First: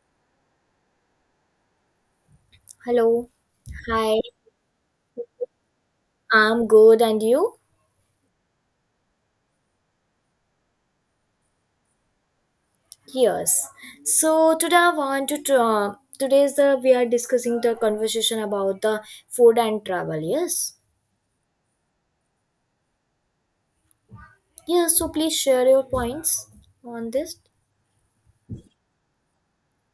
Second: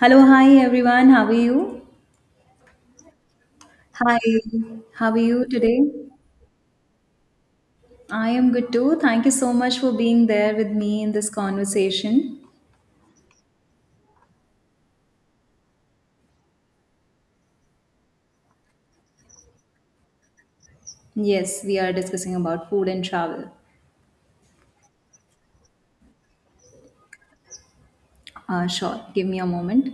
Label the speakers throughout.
Speaker 1: Hello, hi everyone. How are you?
Speaker 2: Hello. Hi.
Speaker 1: Hi, how are you today?
Speaker 2: I'm good, and you?
Speaker 1: I am good too. Thank you so much for being there with me in this conversation.
Speaker 2: Yes. So today I want to today is the we are discussing the conversation about the food and travel. Yes.
Speaker 1: Yes, we are discussing about food and travel.
Speaker 2: Yes. So please share your points on this.
Speaker 1: Sure, give me a moment.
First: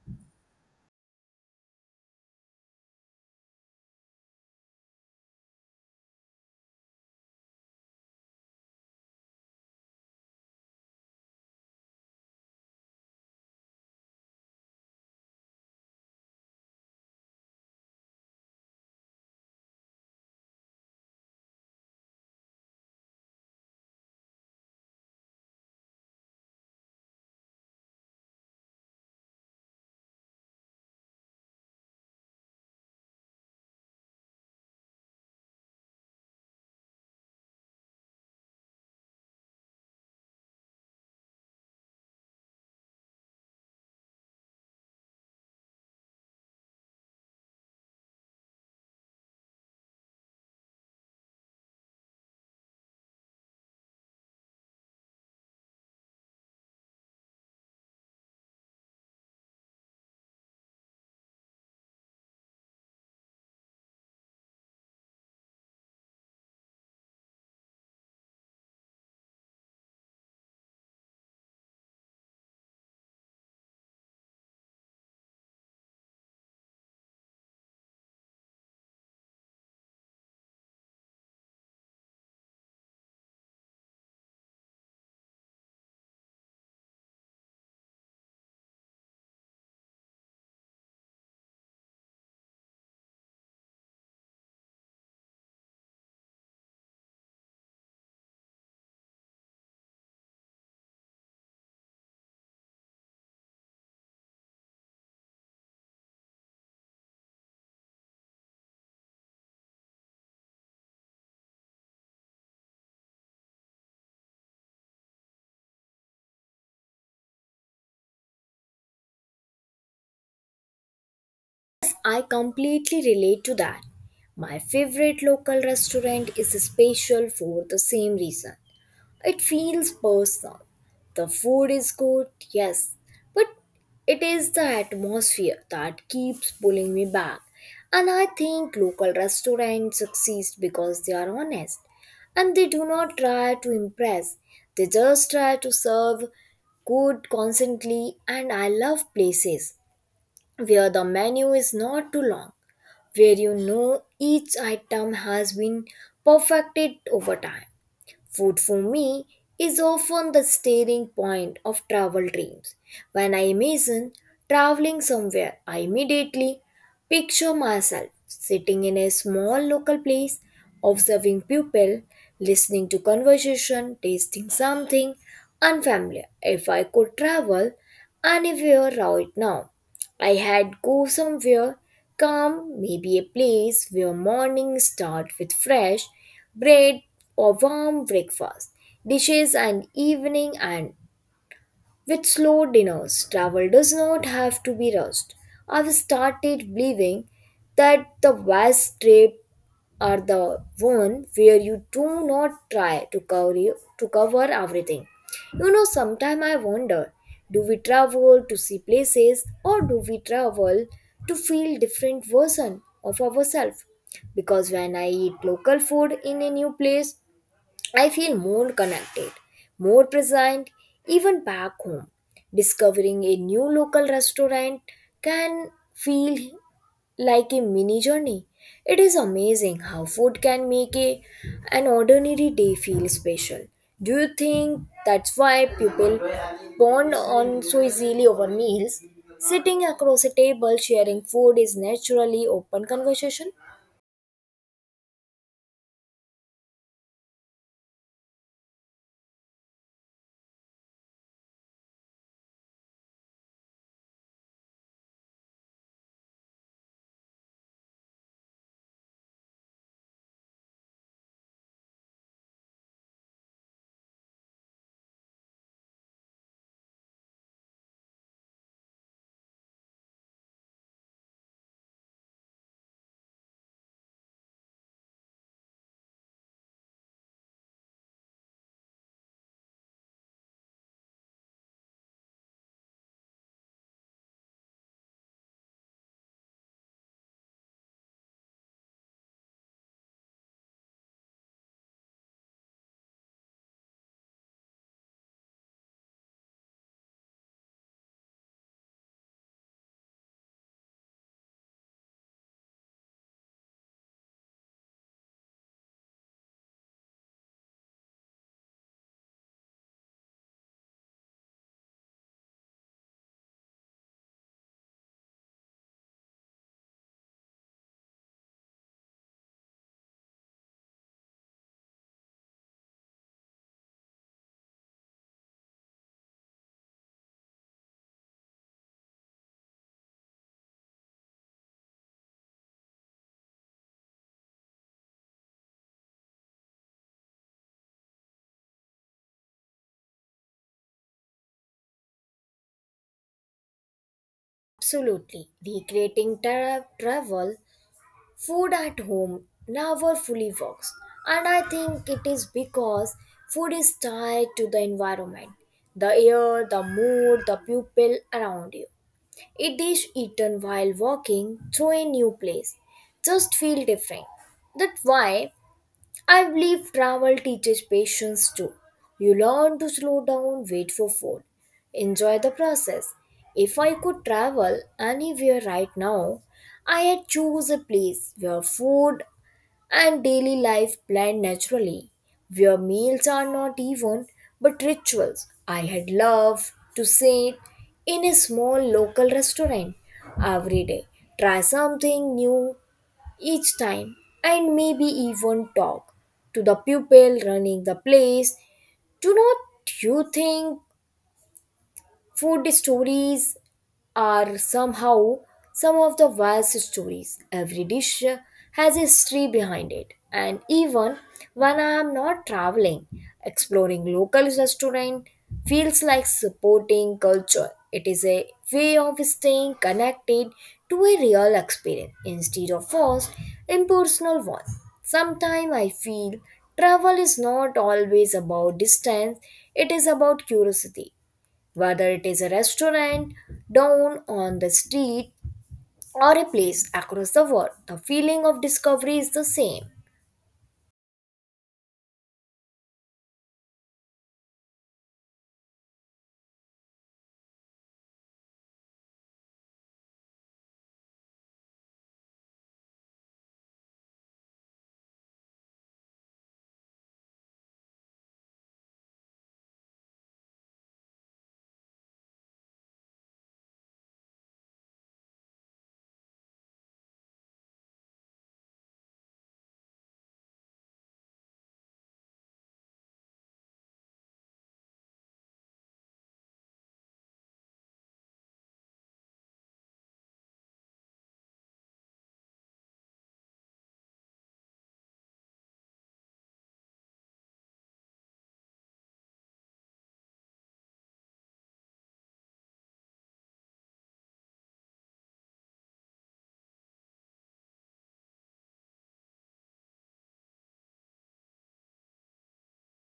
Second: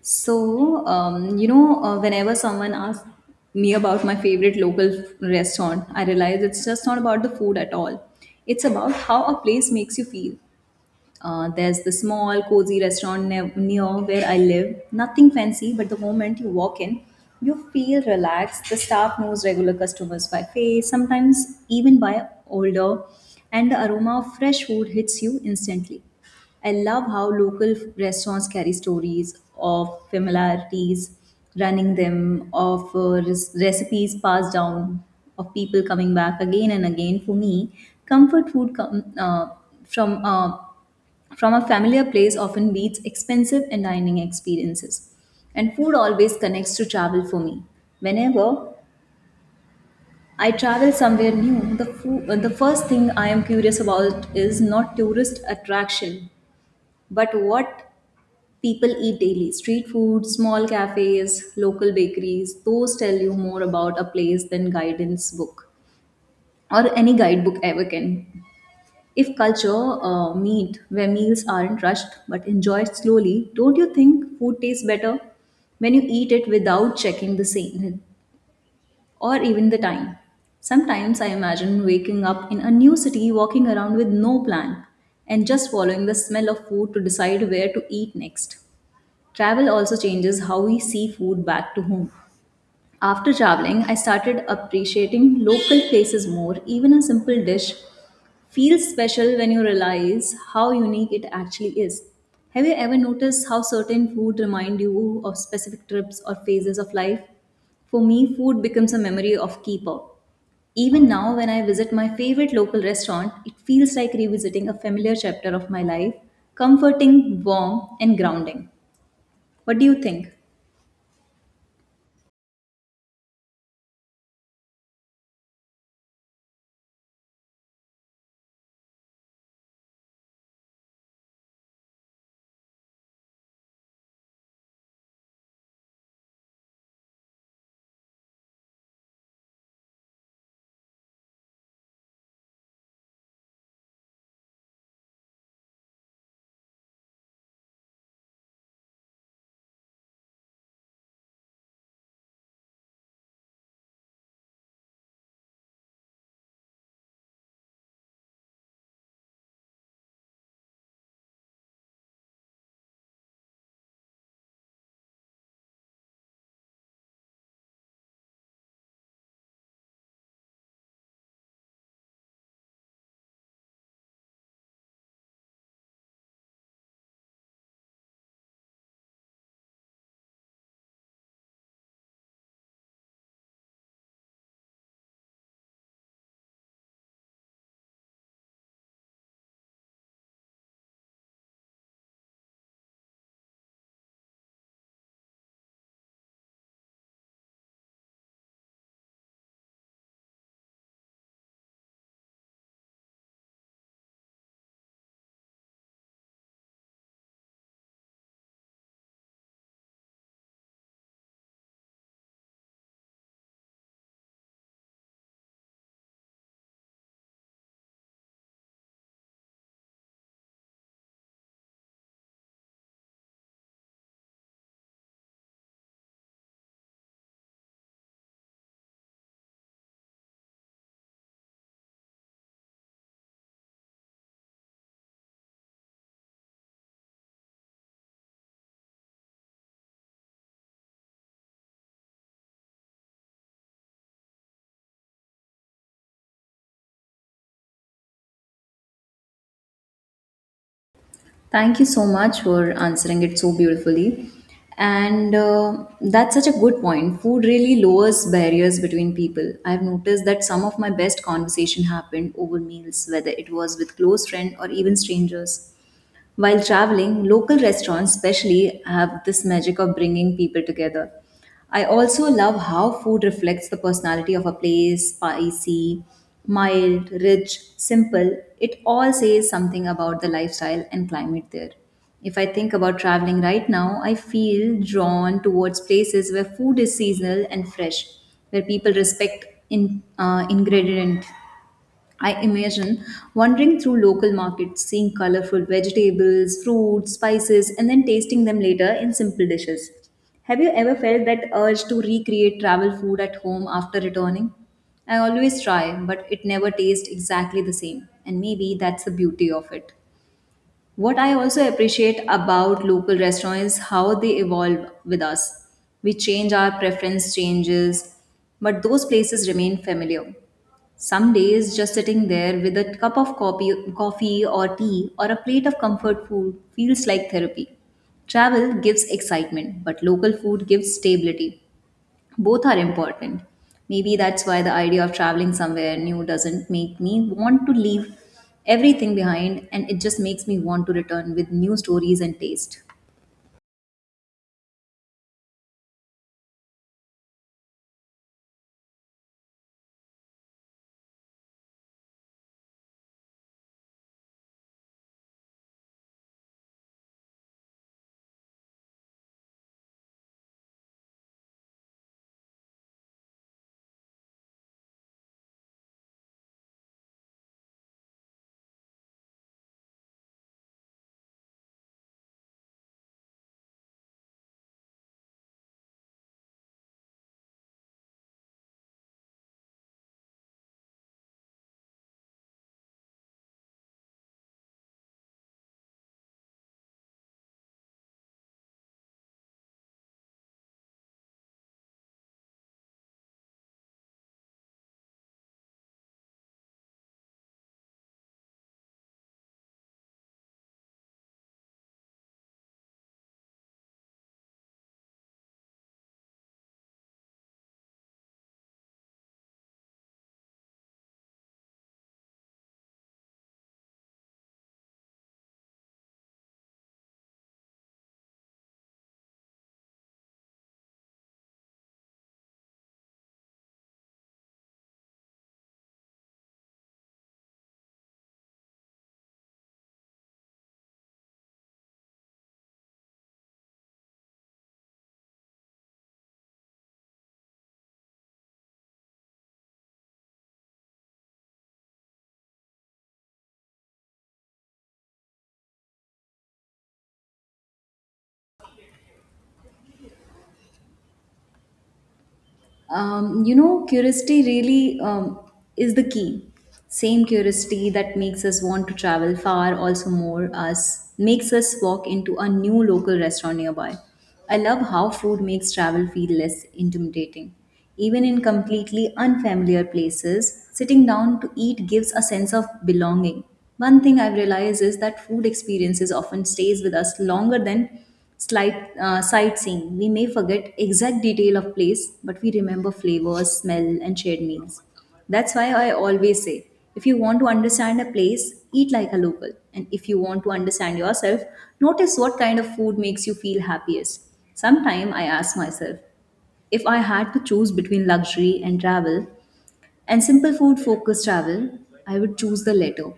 Speaker 1: Whenever someone asks me about my favorite local restaurant, I realize it's just not about the food at all. It's about how a place makes you feel. There's the small, cozy restaurant near where I live. Nothing fancy, but the moment you walk in, you feel relaxed. The staff knows regular customers by face, sometimes even by older, and the aroma of fresh food hits you instantly. I love how local restaurants carry stories of familiarities, running them, of recipes passed down, of people coming back again and again. For me, comfort food come from uh, from a familiar place often beats expensive and dining experiences. And food always connects to travel for me. Whenever I travel somewhere new, the first thing I am curious about is not tourist attraction, but what people eat daily. Street food, small cafes, local bakeries, those tell you more about a place than guidance book or any guidebook ever can. If culture meet where meals aren't rushed but enjoyed slowly, don't you think food tastes better when you eat it without checking the season or even the time? Sometimes I imagine waking up in a new city, walking around with no plan, and just following the smell of food to decide where to eat next. Travel also changes how we see food back to home. After traveling, I started appreciating local places more. Even a simple dish feels special when you realize how unique it actually is. Have you ever noticed how certain food remind you of specific trips or phases of life? For me, food becomes a memory of keeper. Even now, when I visit my favorite local restaurant, it feels like revisiting a familiar chapter of my life, comforting, warm, and grounding. What do you think?
Speaker 2: I completely relate to that. My favorite local restaurant is special for the same reason. It feels personal. The food is good, yes, but it is the atmosphere that keeps pulling me back. And I think local restaurants succeed because they are honest and they do not try to impress. They just try to serve good constantly, and I love places where the menu is not too long, where you know each item has been perfected over time. Food for me is often the steering point of travel dreams. When I imagine traveling somewhere, I immediately picture myself sitting in a small local place, observing people, listening to conversation, tasting something unfamiliar. If I could travel anywhere right now, I had go somewhere calm, maybe a place where mornings start with fresh bread or warm breakfast, dishes and evening and with slow dinners. Travel does not have to be rushed. I've started believing that the vast trip are the one where you do not try to cover everything. You know, sometimes I wonder, do we travel to see places or do we travel to feel different version of ourselves? Because when I eat local food in a new place, I feel more connected, more present, even back home. Discovering a new local restaurant can feel like a mini journey. It is amazing how food can make an ordinary day feel special. Do you think that's why people bond on so easily over meals? Sitting across a table sharing food is naturally open conversation.
Speaker 1: Thank you so much for answering it so beautifully. And that's such a good point. Food really lowers barriers between people. I've noticed that some of my best conversation happened over meals, whether it was with close friends or even strangers. While traveling, local restaurants especially have this magic of bringing people together. I also love how food reflects the personality of a place spicy, mild, rich, simple. It all says something about the lifestyle and climate there. If I think about traveling right now, I feel drawn towards places where food is seasonal and fresh, where people respect ingredient I imagine wandering through local markets, seeing colorful vegetables, fruits, spices, and then tasting them later in simple dishes. Have you ever felt that urge to recreate travel food at home after returning? I always try, but it never tastes exactly the same, and maybe that's the beauty of it. What I also appreciate about local restaurants is how they evolve with us. We change our preference changes, but those places remain familiar. Some days, just sitting there with a cup of coffee or tea or a plate of comfort food feels like therapy. Travel gives excitement, but local food gives stability. Both are important. Maybe that's why the idea of traveling somewhere new doesn't make me want to leave everything behind, and it just makes me want to return with new stories and taste.
Speaker 2: Absolutely. Recreating travel food at home never fully works, and I think it is because food is tied to the environment, the air, the mood, the people around you. A dish eaten while walking through a new place just feel different. That's why I believe travel teaches patience too. You learn to slow down, wait for food, enjoy the process. If I could travel anywhere right now, I had choose a place where food and daily life blend naturally, where meals are not even but rituals. I had loved to sit in a small local restaurant every day, try something new, each time, and maybe even talk to the pupil running the place. Do not you think food stories are somehow some of the best stories? Every dish has a history behind it. And even when I am not traveling, exploring local restaurant feels like supporting culture. It is a way of staying connected to a real experience instead of forced impersonal one. Sometimes I feel travel is not always about distance, it is about curiosity whether it is a restaurant down on the street or a place across the world. The feeling of discovery is the same.
Speaker 1: Curiosity really is the key same curiosity that makes us want to travel far also more us makes us walk into a new local restaurant nearby. I love how food makes travel feel less intimidating, even in completely unfamiliar places sitting down to eat gives a sense of belonging. One thing I've realized is that food experiences often stays with us longer than Slight sightseeing. We may forget exact detail of place, but we remember flavors, smell, and shared meals. That's why I always say, if you want to understand a place, eat like a local. And if you want to understand yourself, notice what kind of food makes you feel happiest. Sometimes I ask myself, if I had to choose between luxury and travel, and simple food focused travel, I would choose the latter.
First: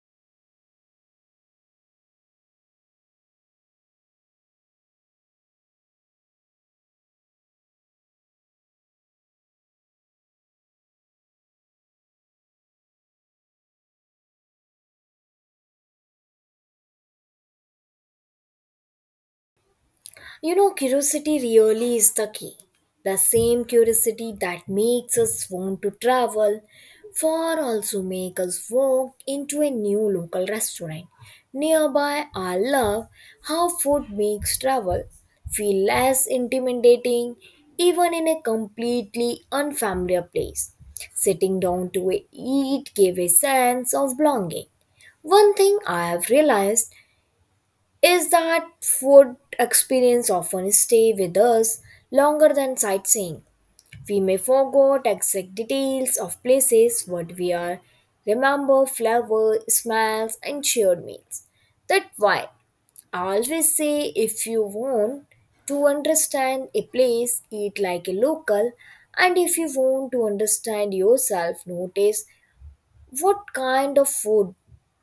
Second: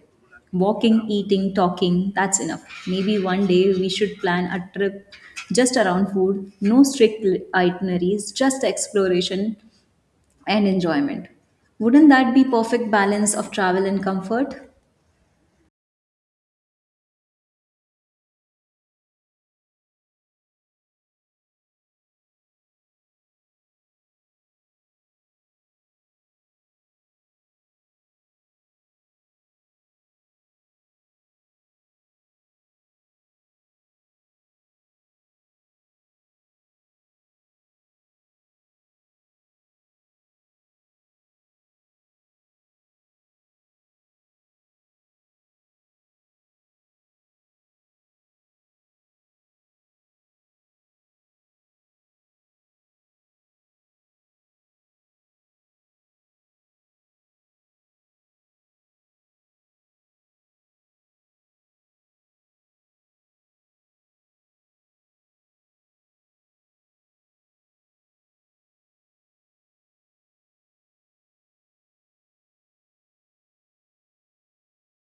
Speaker 1: Walking, eating, talking, that's enough. Maybe one day we should plan a trip just around food, no strict itineraries, just exploration and enjoyment. Wouldn't that be perfect balance of travel and comfort?
Speaker 2: You know, curiosity really is the key. The same curiosity that makes us want to travel far also make us walk into a new local restaurant nearby. I love how food makes travel feel less intimidating even in a completely unfamiliar place. Sitting down to eat gave a sense of belonging. One thing I have realized is that food experience often stay with us longer than sightseeing. We may forget exact details of places, what we are, remember flavor, smells, and shared meals. That's why I always say, if you want to understand a place, eat like a local, and if you want to understand yourself, notice what kind of food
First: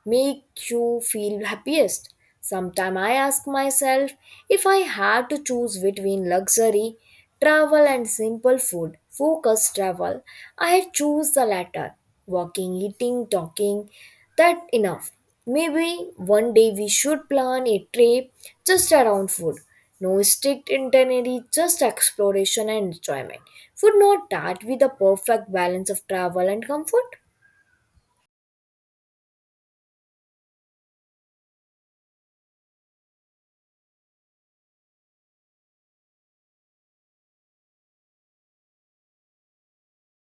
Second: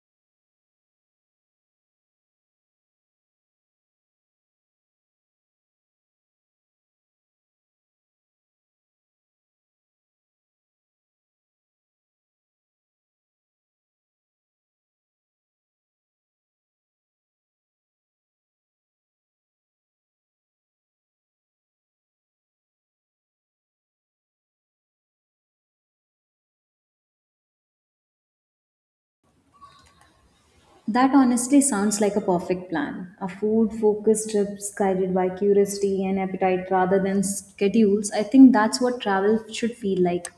Speaker 2: make you feel happiest? Sometimes I ask myself, if I had to choose between luxury, travel, and simple food, focused travel, I choose the latter. Walking, eating, talking, that enough. Maybe one day we should plan a trip just around food. No strict itinerary, just exploration and enjoyment. Would not that be the perfect balance of travel and comfort?
Speaker 1: That honestly sounds like a perfect plan. A food focused trip guided by curiosity and appetite rather than schedules. I think that's what travel should feel like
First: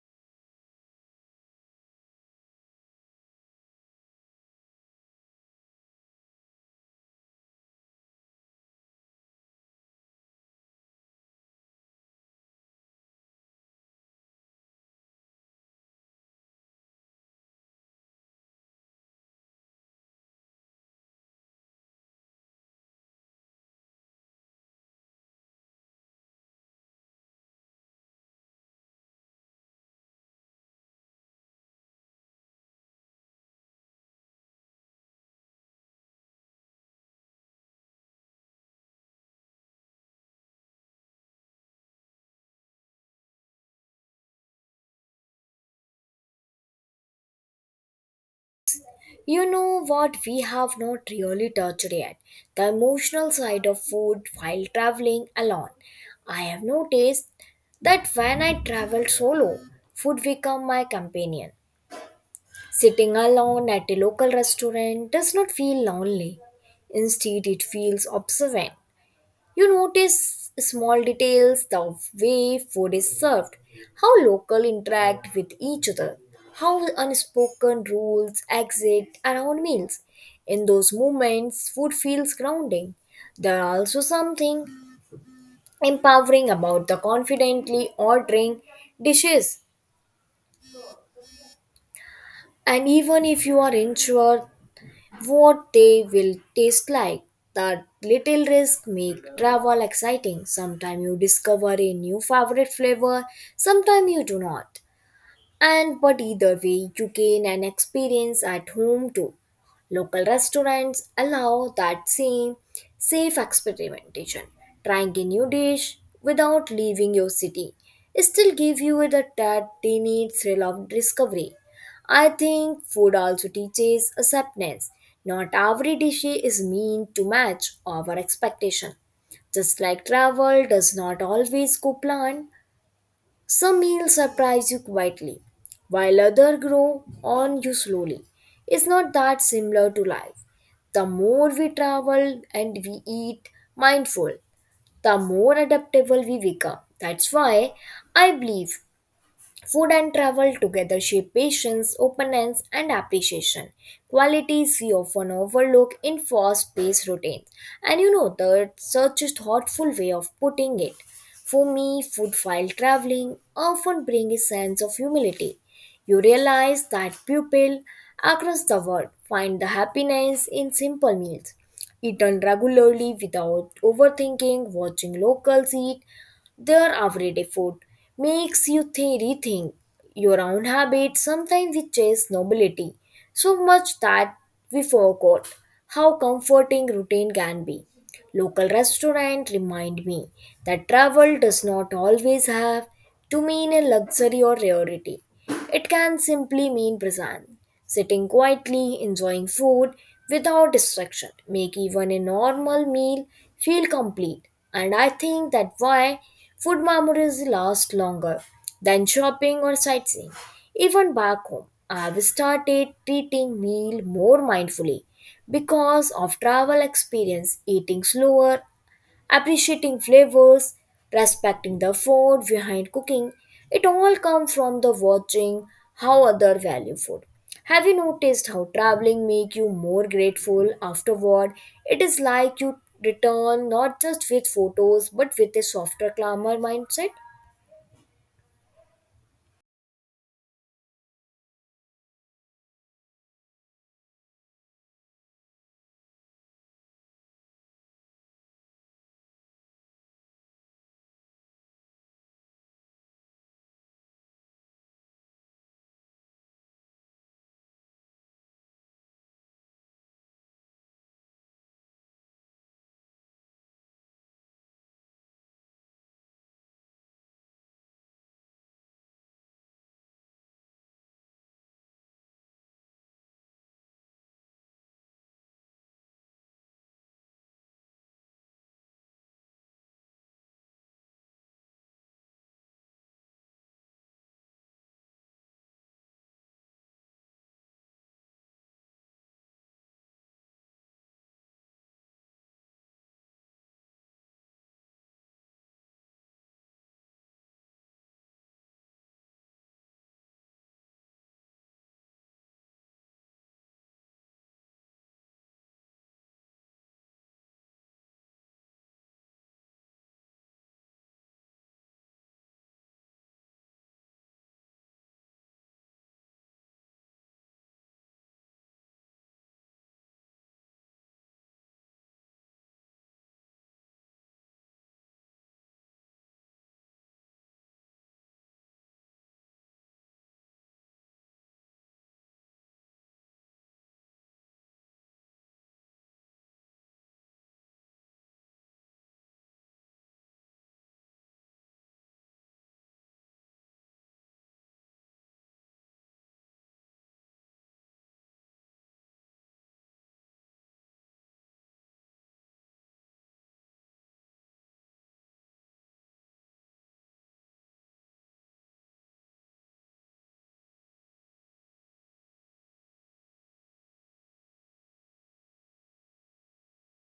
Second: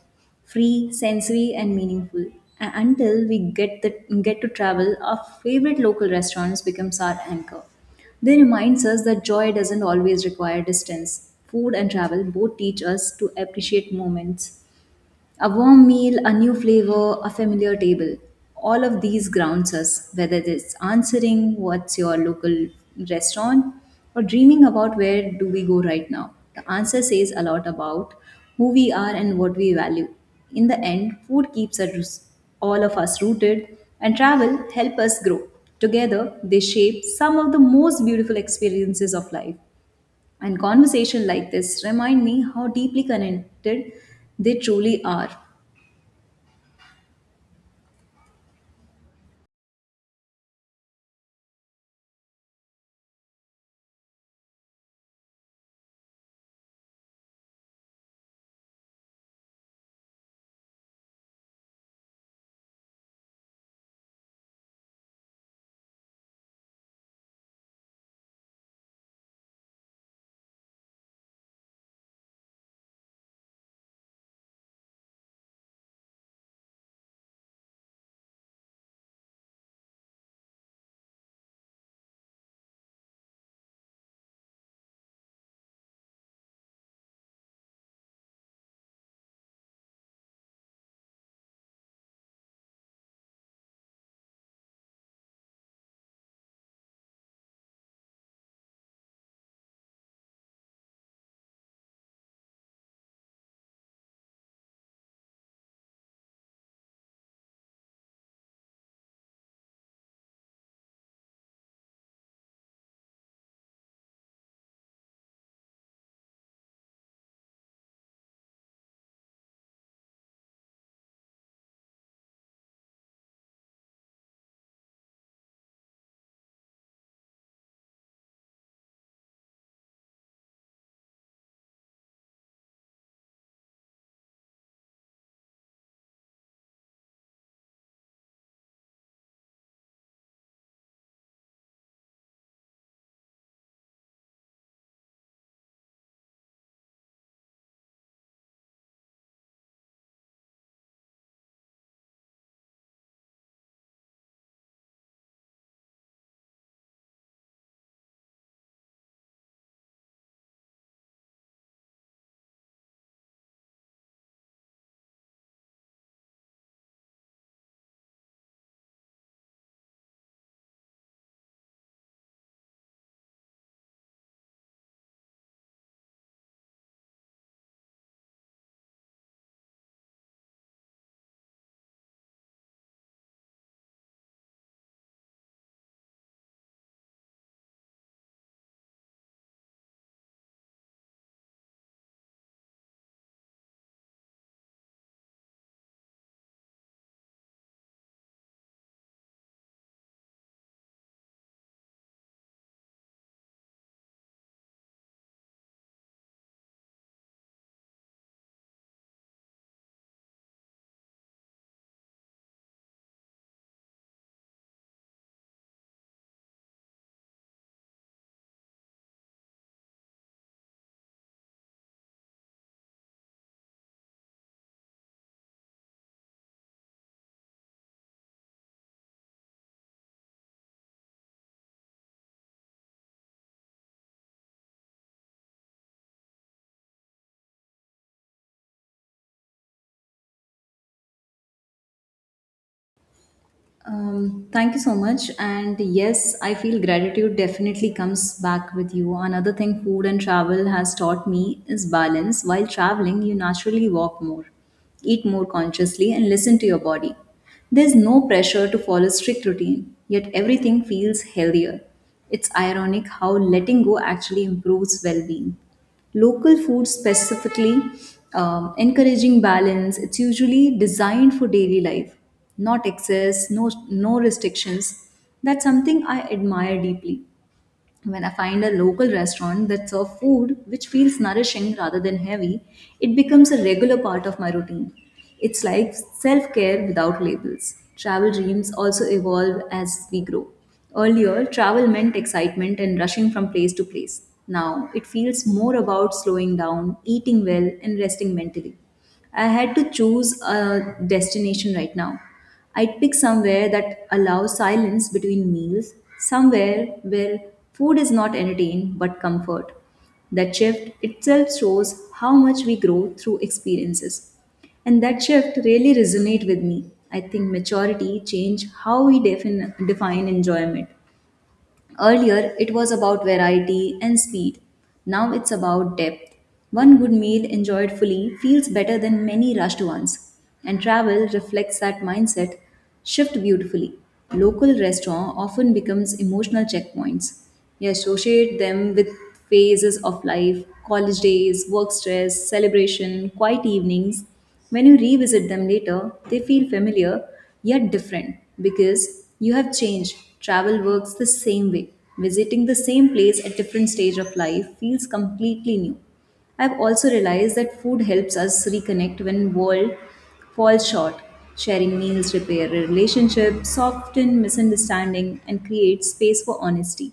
Speaker 1: free, sensory, and meaningful. And until we get to travel, our favorite local restaurants becomes our anchor. They reminds us that joy doesn't always require distance. Food and travel both teach us to appreciate moments a warm meal, a new flavor, a familiar table. All of these grounds us, whether it's answering what's your local restaurant or dreaming about where do we go right now. The answer says a lot about who we are and what we value. In the end, food keeps us, all of us rooted and travel help us grow. Together, they shape some of the most beautiful experiences of life. And conversation like this remind me how deeply connected they truly are.
Speaker 2: You know what we have not really touched yet? The emotional side of food while traveling alone. I have noticed that when I travel solo, food become my companion. Sitting alone at a local restaurant does not feel lonely. Instead, it feels observant. You notice small details, the way food is served, how local interact with each other, how unspoken rules exist around meals. In those moments, food feels grounding. There are also something empowering about the confidently ordering dishes. And even if you are unsure what they will taste like. That little risk make travel exciting. Sometimes you discover a new favorite flavor, sometimes you do not. And but either way, you gain an experience at home too. Local restaurants allow that same safe experimentation. Trying a new dish without leaving your city still give you the that tiny thrill of discovery. I think food also teaches acceptance. Not every dish is meant to match our expectation. Just like travel does not always go planned, some meals surprise you quietly, while others grow on you slowly. It's not that similar to life. The more we travel and we eat mindful, the more adaptable we become. That's why I believe food and travel together shape patience, openness, and appreciation, qualities we often overlook in fast paced routines. And you know, that such a thoughtful way of putting it. For me, food while traveling often brings a sense of humility. You realize that people across the world find the happiness in simple meals eaten regularly without overthinking, watching locals eat their everyday food makes you rethink your own habits. Sometimes we chase nobility so much that we forgot how comforting routine can be. Local restaurant remind me that travel does not always have to mean a luxury or rarity. It can simply mean presence. Sitting quietly, enjoying food without distraction, make even a normal meal feel complete. And I think that why food memories last longer than shopping or sightseeing. Even back home, I've started treating meal more mindfully because of travel experience, eating slower, appreciating flavors, respecting the food behind cooking. It all comes from the watching how other value food. Have you noticed how traveling make you more grateful afterward? It is like you return not just with photos but with a softer, calmer mindset.
Speaker 1: Thank you so much. And yes, I feel gratitude definitely comes back with you. Another thing food and travel has taught me is balance. While traveling, you naturally walk more, eat more consciously, and listen to your body. There's no pressure to follow strict routine, yet everything feels healthier. It's ironic how letting go actually improves well being local food specifically encouraging balance it's usually designed for daily life not excess no restrictions. That's something I admire deeply. When I find a local restaurant that serves food which feels nourishing rather than heavy, it becomes a regular part of my routine. It's like self care without labels. Travel dreams also evolve as we grow. Earlier, travel meant excitement and rushing from place to place. Now, it feels more about slowing down, eating well, and resting mentally. I had to choose a destination right now. I'd pick somewhere that allows silence between meals, somewhere where food is not entertained but comfort. That shift itself shows how much we grow through experiences. And that shift really resonated with me. I think maturity changed how we define enjoyment. Earlier, it was about variety and speed. Now it's about depth. One good meal enjoyed fully feels better than many rushed ones. And travel reflects that mindset shift beautifully. Local restaurant often becomes emotional checkpoints. You associate them with phases of life, college days, work stress, celebration, quiet evenings. When you revisit them later, they feel familiar yet different because you have changed. Travel works the same way. Visiting the same place at different stage of life feels completely new. I've also realized that food helps us reconnect when world falls short. Sharing meals repair relationships, soften misunderstanding, and create space for honesty.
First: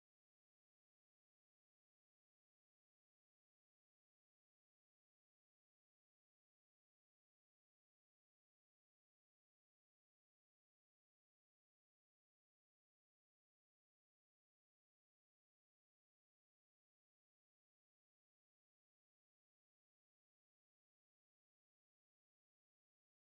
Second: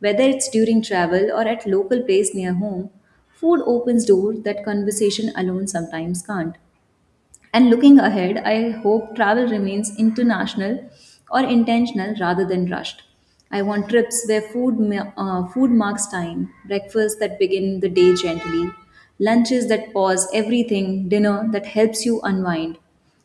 Speaker 1: Whether it's during travel or at local place near home, food opens door that conversation alone sometimes can't. And looking ahead, I hope travel remains international or intentional rather than rushed. I want trips where food marks time, breakfasts that begin the day gently, lunches that pause everything, dinner that helps you unwind.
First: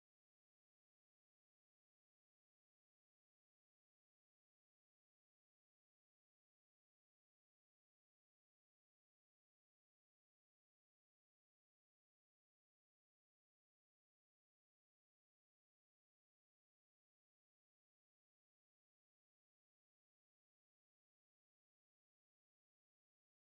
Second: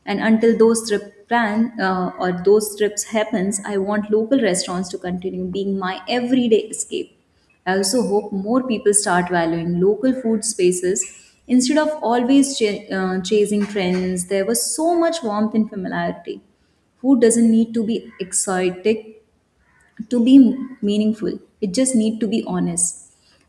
Speaker 1: And until those trip plan or those trips happens, I want local restaurants to continue being my everyday escape. I also hope more people start valuing local food spaces instead of always chasing trends. There was so much warmth and familiarity. Food doesn't need to be exotic to be meaningful. It just need to be honest.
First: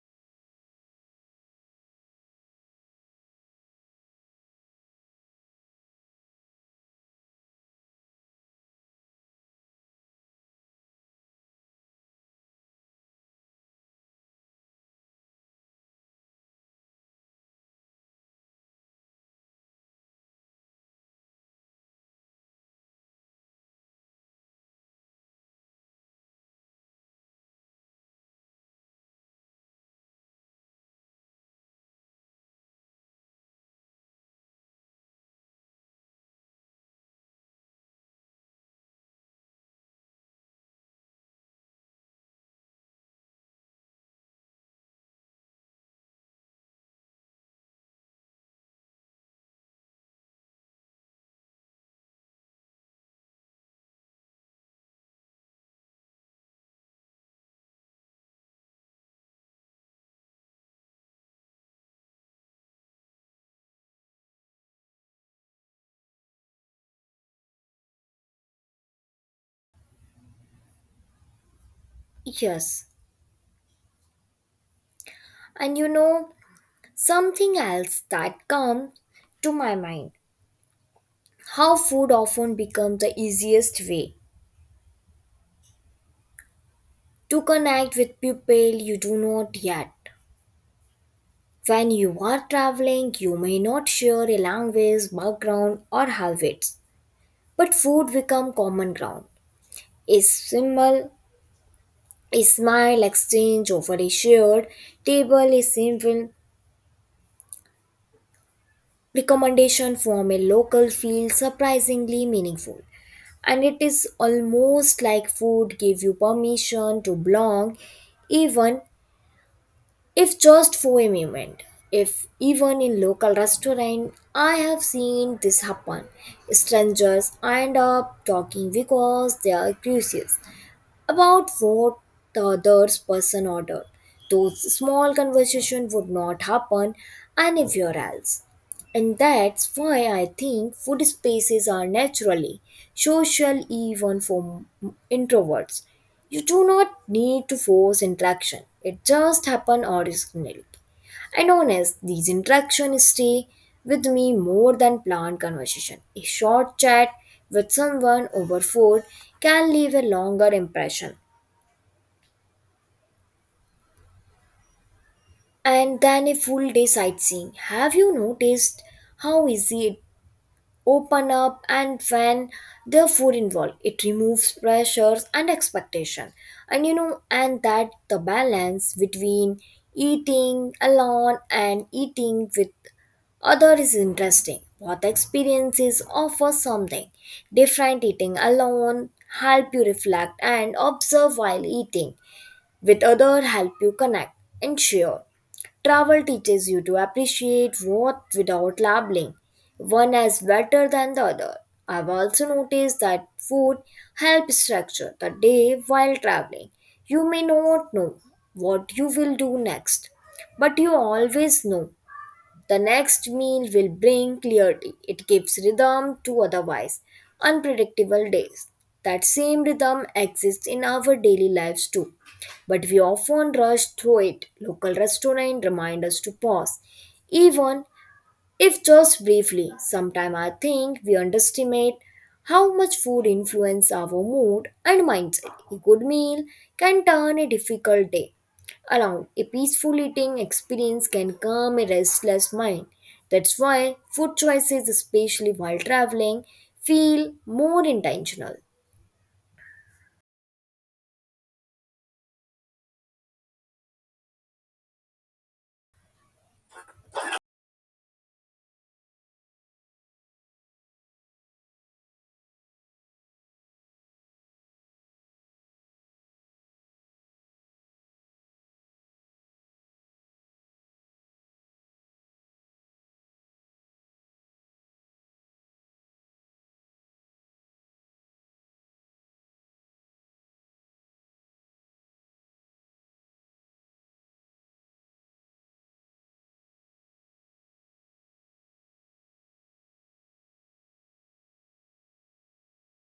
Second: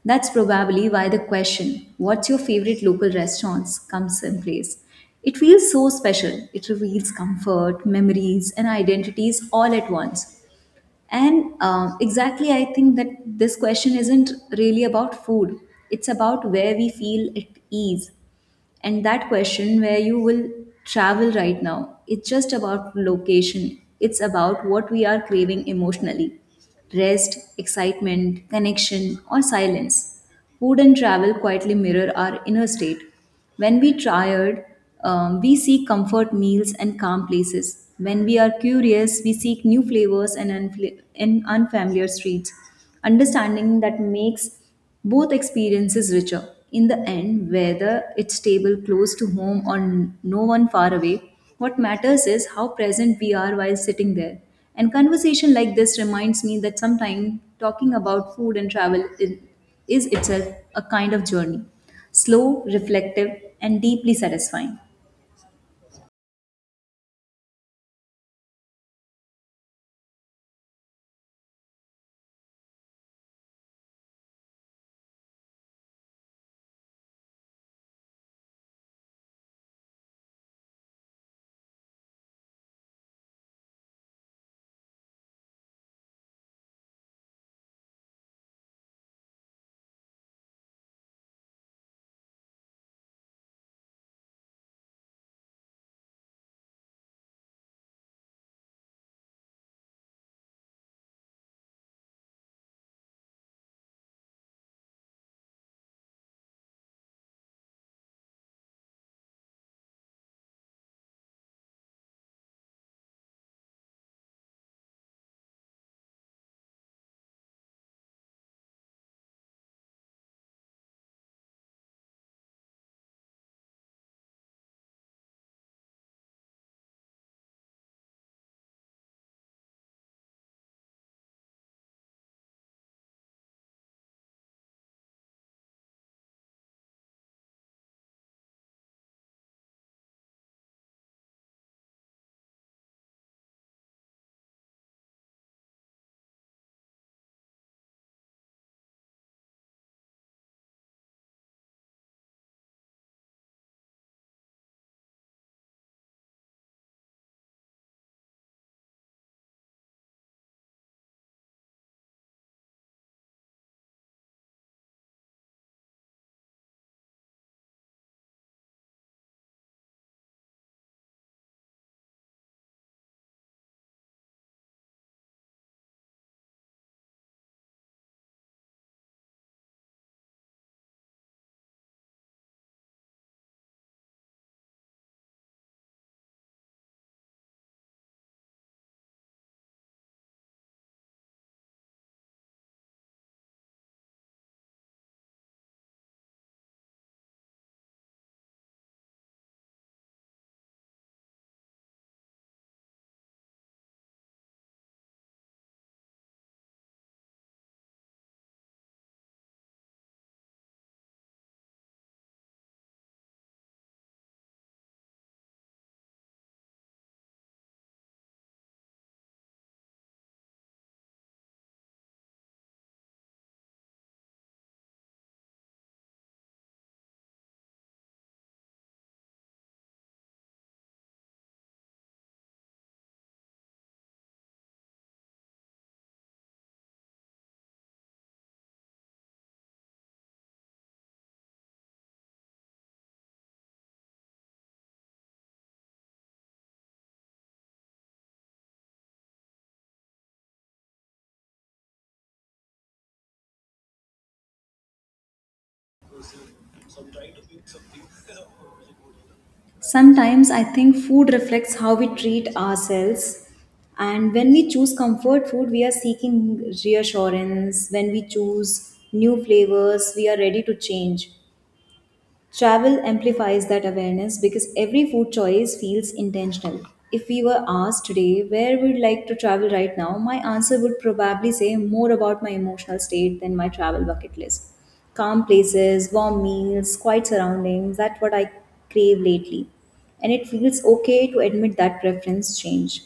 Speaker 1: That's probably why the question, what's your favorite local restaurants, comes in place. It feels so special. It reveals comfort, memories, and identities all at once. And exactly, I think that this question isn't really about food, it's about where we feel at ease. And that question where you will travel right now, it's just about location, it's about what we are craving emotionally, rest, excitement, connection, or silence. Food and travel quietly mirror our inner state. When we tired, we seek comfort meals and calm places. When we are curious we seek new flavors and unfamiliar streets. Understanding that makes both experiences richer. In the end, whether it's table close to home or no one far away, what matters is how present we are while sitting there. And conversation like this reminds me that sometimes talking about food and travel is itself a kind of journey, slow, reflective, and deeply satisfying.
Speaker 2: Yes. And you know, something else that comes to my mind, how food often becomes the easiest way to connect with people you do not yet. When you are traveling, you may not share a language, background, or habits, but food become common ground. A simple, a smile exchange over a shared table, a simple recommendation from a local feels surprisingly meaningful. And it is almost like food gave you permission to belong, even if just for a moment. If even in local restaurant, I have seen this happen, strangers end up talking because they are curious about what the other person ordered. Those small conversations would not happen anywhere else. And that's why I think food spaces are naturally social, even for introverts. You do not need to force interaction. It just happens organically. And honest, these interactions stay with me more than planned conversation. A short chat with someone over food can leave a longer impression and than a full day sightseeing. Have you noticed how easy open up, and when the food involved, it removes pressures and expectation? And you know, and that the balance between eating alone and eating with other is interesting. Both experiences offer something different. Eating alone help you reflect and observe, while eating with others help you connect and share. Travel teaches you to appreciate what without labeling one as better than the other. I've also noticed that food helps structure the day while traveling. You may not know what you will do next, but you always know the next meal will bring clarity. It gives rhythm to otherwise unpredictable days. That same rhythm exists in our daily lives too, but we often rush through it. Local restaurant remind us to pause, even if just briefly. Sometimes I think we underestimate how much food influences our mood and mindset. A good meal can turn a difficult day around. A peaceful eating experience can calm a restless mind. That's why food choices, especially while traveling, feel more intentional.
Speaker 1: Sometimes I think food reflects how we treat ourselves. And when we choose comfort food, we are seeking reassurance. When we choose new flavors, we are ready to change. Travel amplifies that awareness because every food choice feels intentional. If we were asked today where we'd like to travel right now, my answer would probably say more about my emotional state than my travel bucket list. Calm places, warm meals, quiet surroundings, that's what I crave lately. And it feels okay to admit that preference change.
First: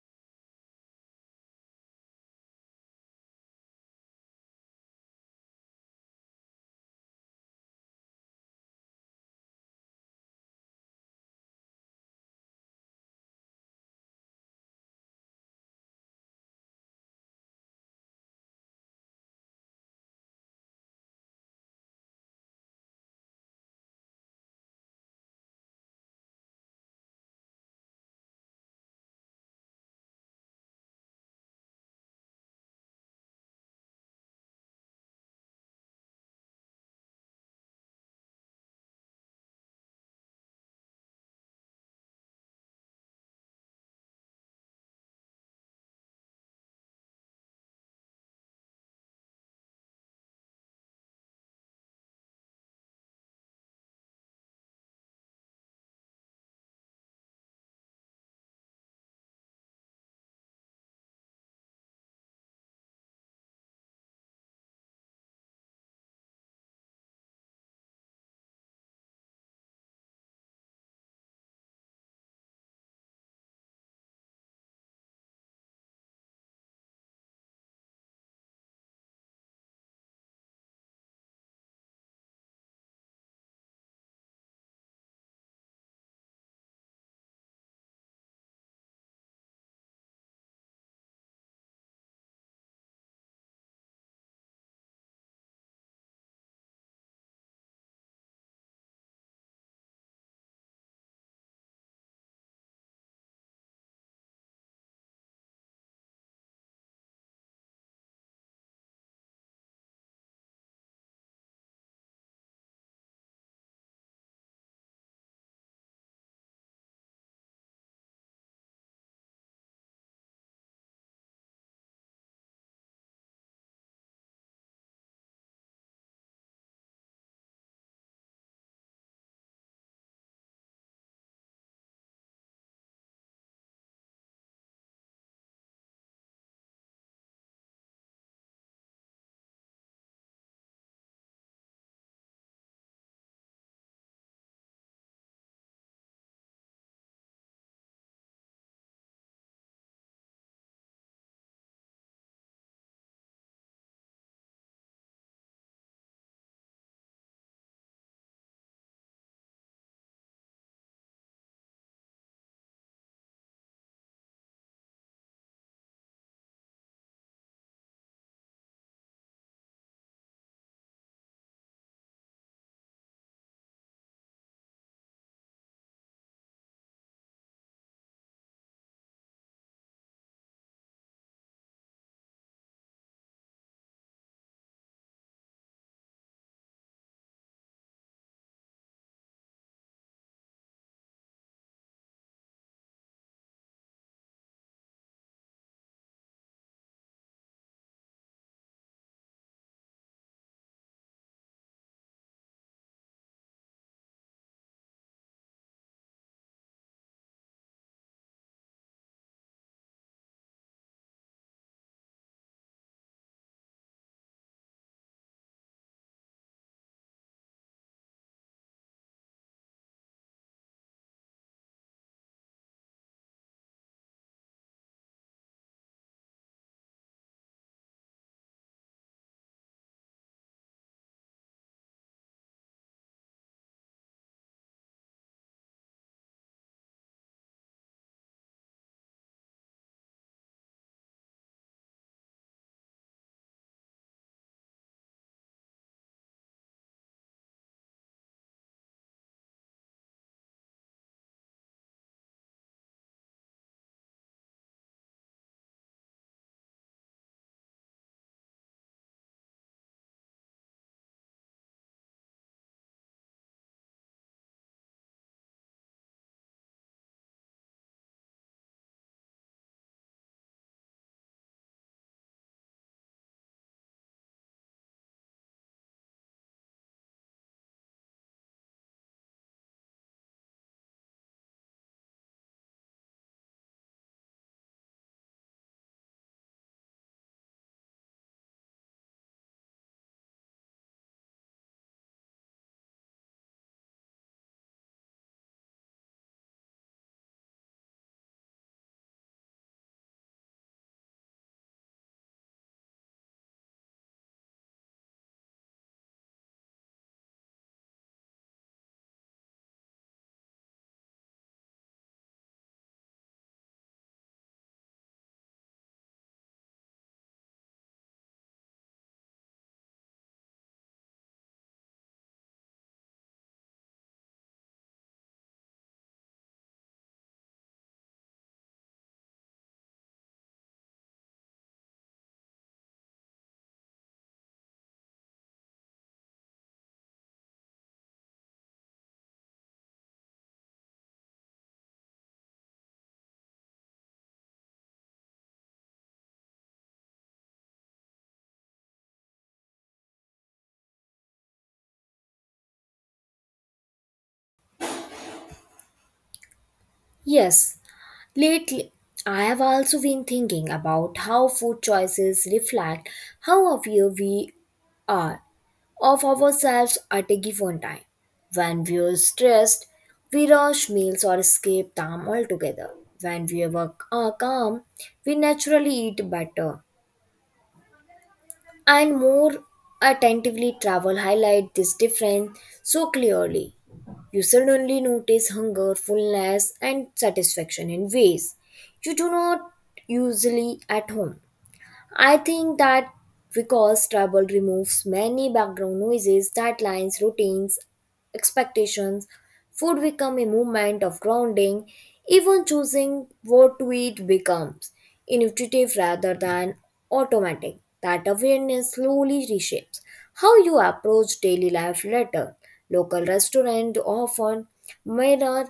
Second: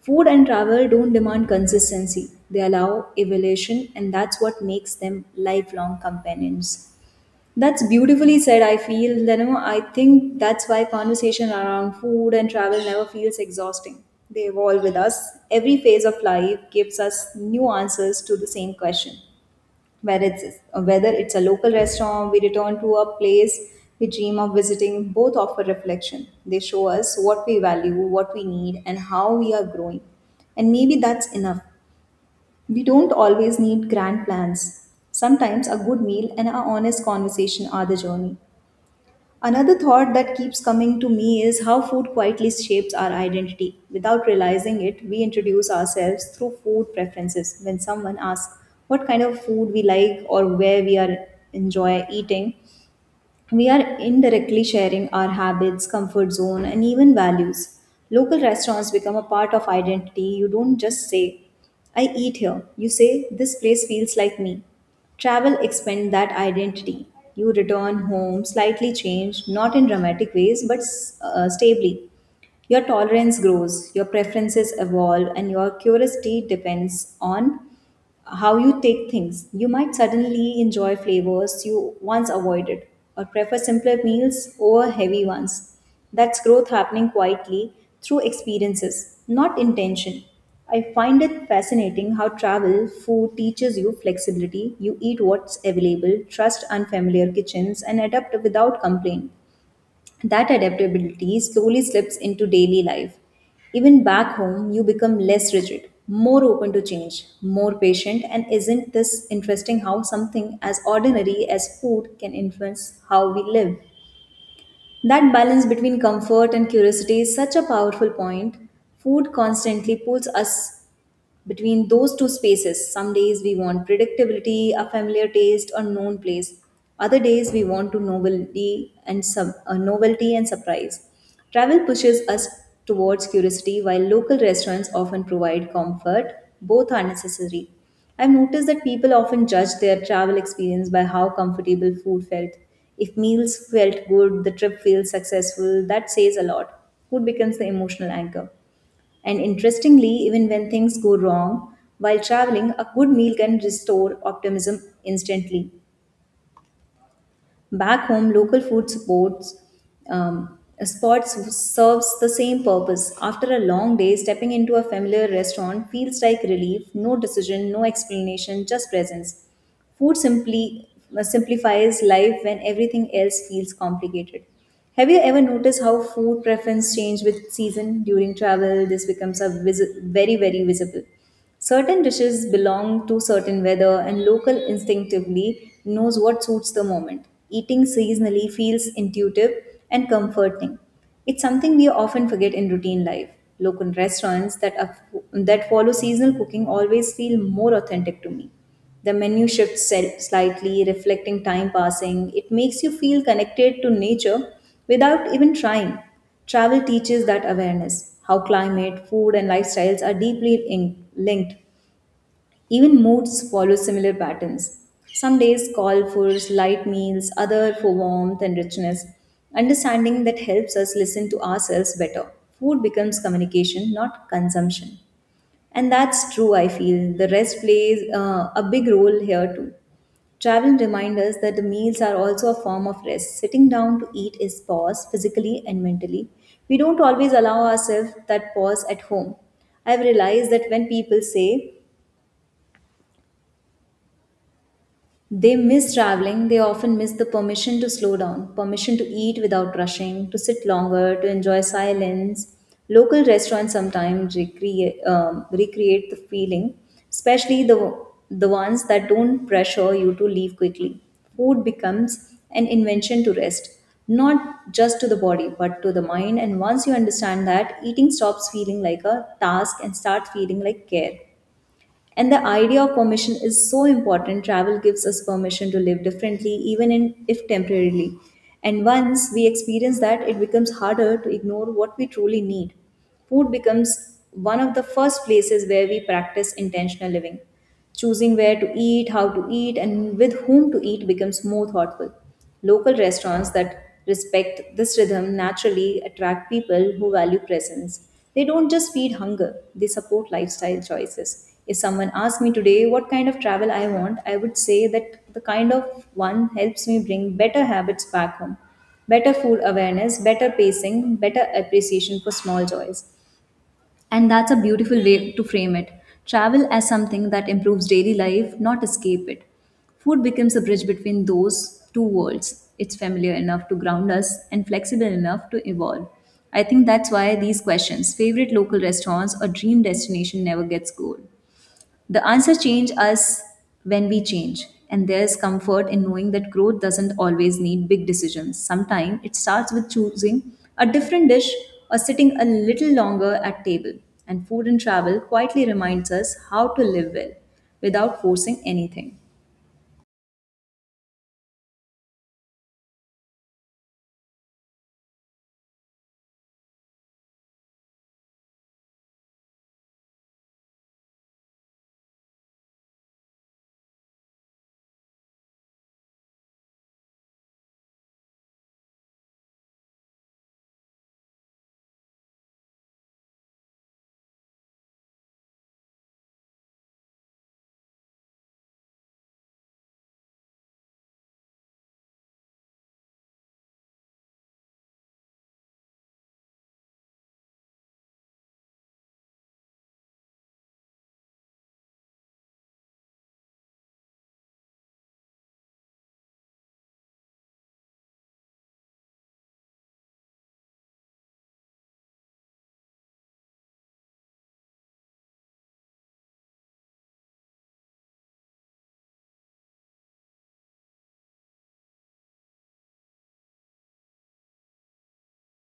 Speaker 1: Food and travel don't demand consistency, they allow evolution, and that's what makes them lifelong companions. That's beautifully said. I feel, you know, I think that's why conversation around food and travel never feels exhausting. They evolve with us. Every phase of life gives us new answers to the same question. Whether it's a local restaurant, we return to a place we dream of visiting, both offer reflection. They show us what we value, what we need, and how we are growing. And maybe that's enough. We don't always need grand plans. Sometimes a good meal and an honest conversation are the journey. Another thought that keeps coming to me is how food quietly shapes our identity. Without realizing it, we introduce ourselves through food preferences. When someone asks what kind of food we like or where we are enjoy eating, we are indirectly sharing our habits, comfort zone, and even values. Local restaurants become a part of identity. You don't just say, I eat here. You say, this place feels like me. Travel expands that identity. You return home slightly changed, not in dramatic ways, but stably. Your tolerance grows, your preferences evolve, and your curiosity depends on how you take things. You might suddenly enjoy flavors you once avoided or prefer simpler meals over heavy ones. That's growth happening quietly through experiences, not intention. I find it fascinating how travel food teaches you flexibility. You eat what's available, trust unfamiliar kitchens, and adapt without complaint. That adaptability slowly slips into daily life. Even back home, you become less rigid, more open to change, more patient, and isn't this interesting how something as ordinary as food can influence how we live? That balance between comfort and curiosity is such a powerful point. Food constantly pulls us between those two spaces. Some days we want predictability, a familiar taste, or known place. Other days we want to novelty and surprise. Travel pushes us towards curiosity, while local restaurants often provide comfort. Both are necessary. I've noticed that people often judge their travel experience by how comfortable food felt. If meals felt good, the trip feels successful, that says a lot. Food becomes the emotional anchor. And interestingly, even when things go wrong while traveling, a good meal can restore optimism instantly. Back home, local food supports spots serves the same purpose. After a long day, stepping into a familiar restaurant feels like relief. No decision, no explanation, just presence. Food simply simplifies life when everything else feels complicated. Have you ever noticed how food preference change with season during travel? This becomes a very very visible. Certain dishes belong to certain weather, and local instinctively knows what suits the moment. Eating seasonally feels intuitive and comforting. It's something we often forget in routine life. Local restaurants that follow seasonal cooking always feel more authentic to me. The menu shifts slightly, reflecting time passing. It makes you feel connected to nature without even trying. Travel teaches that awareness how climate, food, and lifestyles are deeply linked. Even moods follow similar patterns. Some days call for light meals, other for warmth and richness. Understanding that helps us listen to ourselves better. Food becomes communication, not consumption. And that's true, I feel. The rest plays a big role here too. Traveling reminds us that the meals are also a form of rest. Sitting down to eat is pause physically and mentally. We don't always allow ourselves that pause at home. I've realized that when people say they miss traveling, they often miss the permission to slow down, permission to eat without rushing, to sit longer, to enjoy silence. Local restaurants sometimes recreate the feeling, especially the ones that don't pressure you to leave quickly. Food becomes an invention to rest, not just to the body, but to the mind. And once you understand that, eating stops feeling like a task and starts feeling like care. And the idea of permission is so important. Travel gives us permission to live differently, even if temporarily. And once we experience that, it becomes harder to ignore what we truly need. Food becomes one of the first places where we practice intentional living. Choosing where to eat, how to eat, and with whom to eat becomes more thoughtful. Local restaurants that respect this rhythm naturally attract people who value presence. They don't just feed hunger, they support lifestyle choices. If someone asked me today what kind of travel I want, I would say that the kind of one helps me bring better habits back home, better food awareness, better pacing, better appreciation for small joys. And that's a beautiful way to frame it. Travel as something that improves daily life, not escape it. Food becomes a bridge between those two worlds. It's familiar enough to ground us and flexible enough to evolve. I think that's why these questions, favorite local restaurants or dream destination, never gets old. The answer change us when we change. And there's comfort in knowing that growth doesn't always need big decisions. Sometimes it starts with choosing a different dish or sitting a little longer at table. And food and travel quietly reminds us how to live well without forcing anything.
Speaker 2: Yes, lately, I have also been thinking about how food choices reflect how aware we are of ourselves at a given time. When we are stressed, we rush meals or escape them altogether. When we are calm, we naturally eat better and more attentively. Travel highlight this difference so clearly. You suddenly notice hunger, fullness, and satisfaction in ways you do not usually at home. I think that because travel removes many background noises, deadlines, routines, expectations, food become a movement of grounding. Even choosing what to eat becomes intuitive rather than automatic. That awareness slowly reshapes how you approach daily life later. Local restaurant often mirror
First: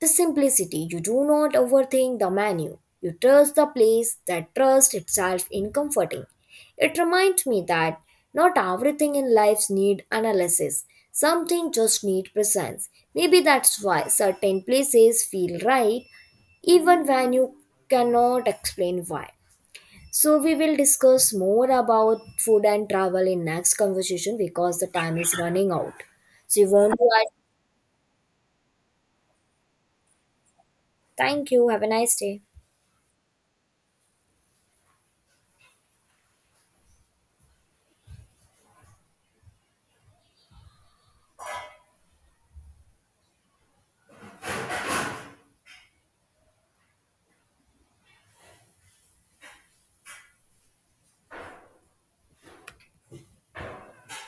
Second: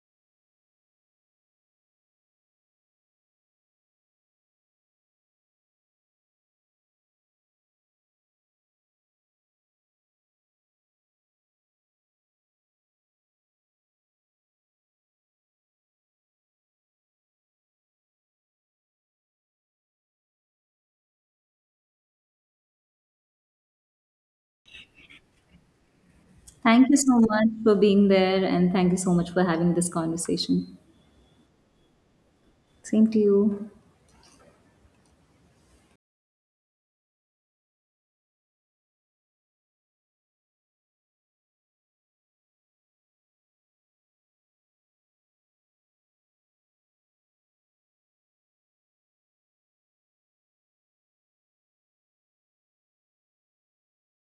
Speaker 2: the simplicity. You do not overthink the menu, you trust the place that trusts itself in comforting. It reminds me that not everything in life needs analysis. Something just need presence. Maybe that's why certain places feel right even when you cannot explain why. So we will discuss more about food and travel in next conversation because the time is running out. So you
Speaker 1: Thank
Speaker 2: want
Speaker 1: you
Speaker 2: to
Speaker 1: so
Speaker 2: add
Speaker 1: much for being there, and thank you so much for having this conversation.
Speaker 2: thank you. Have a nice day.
Speaker 1: Same to you.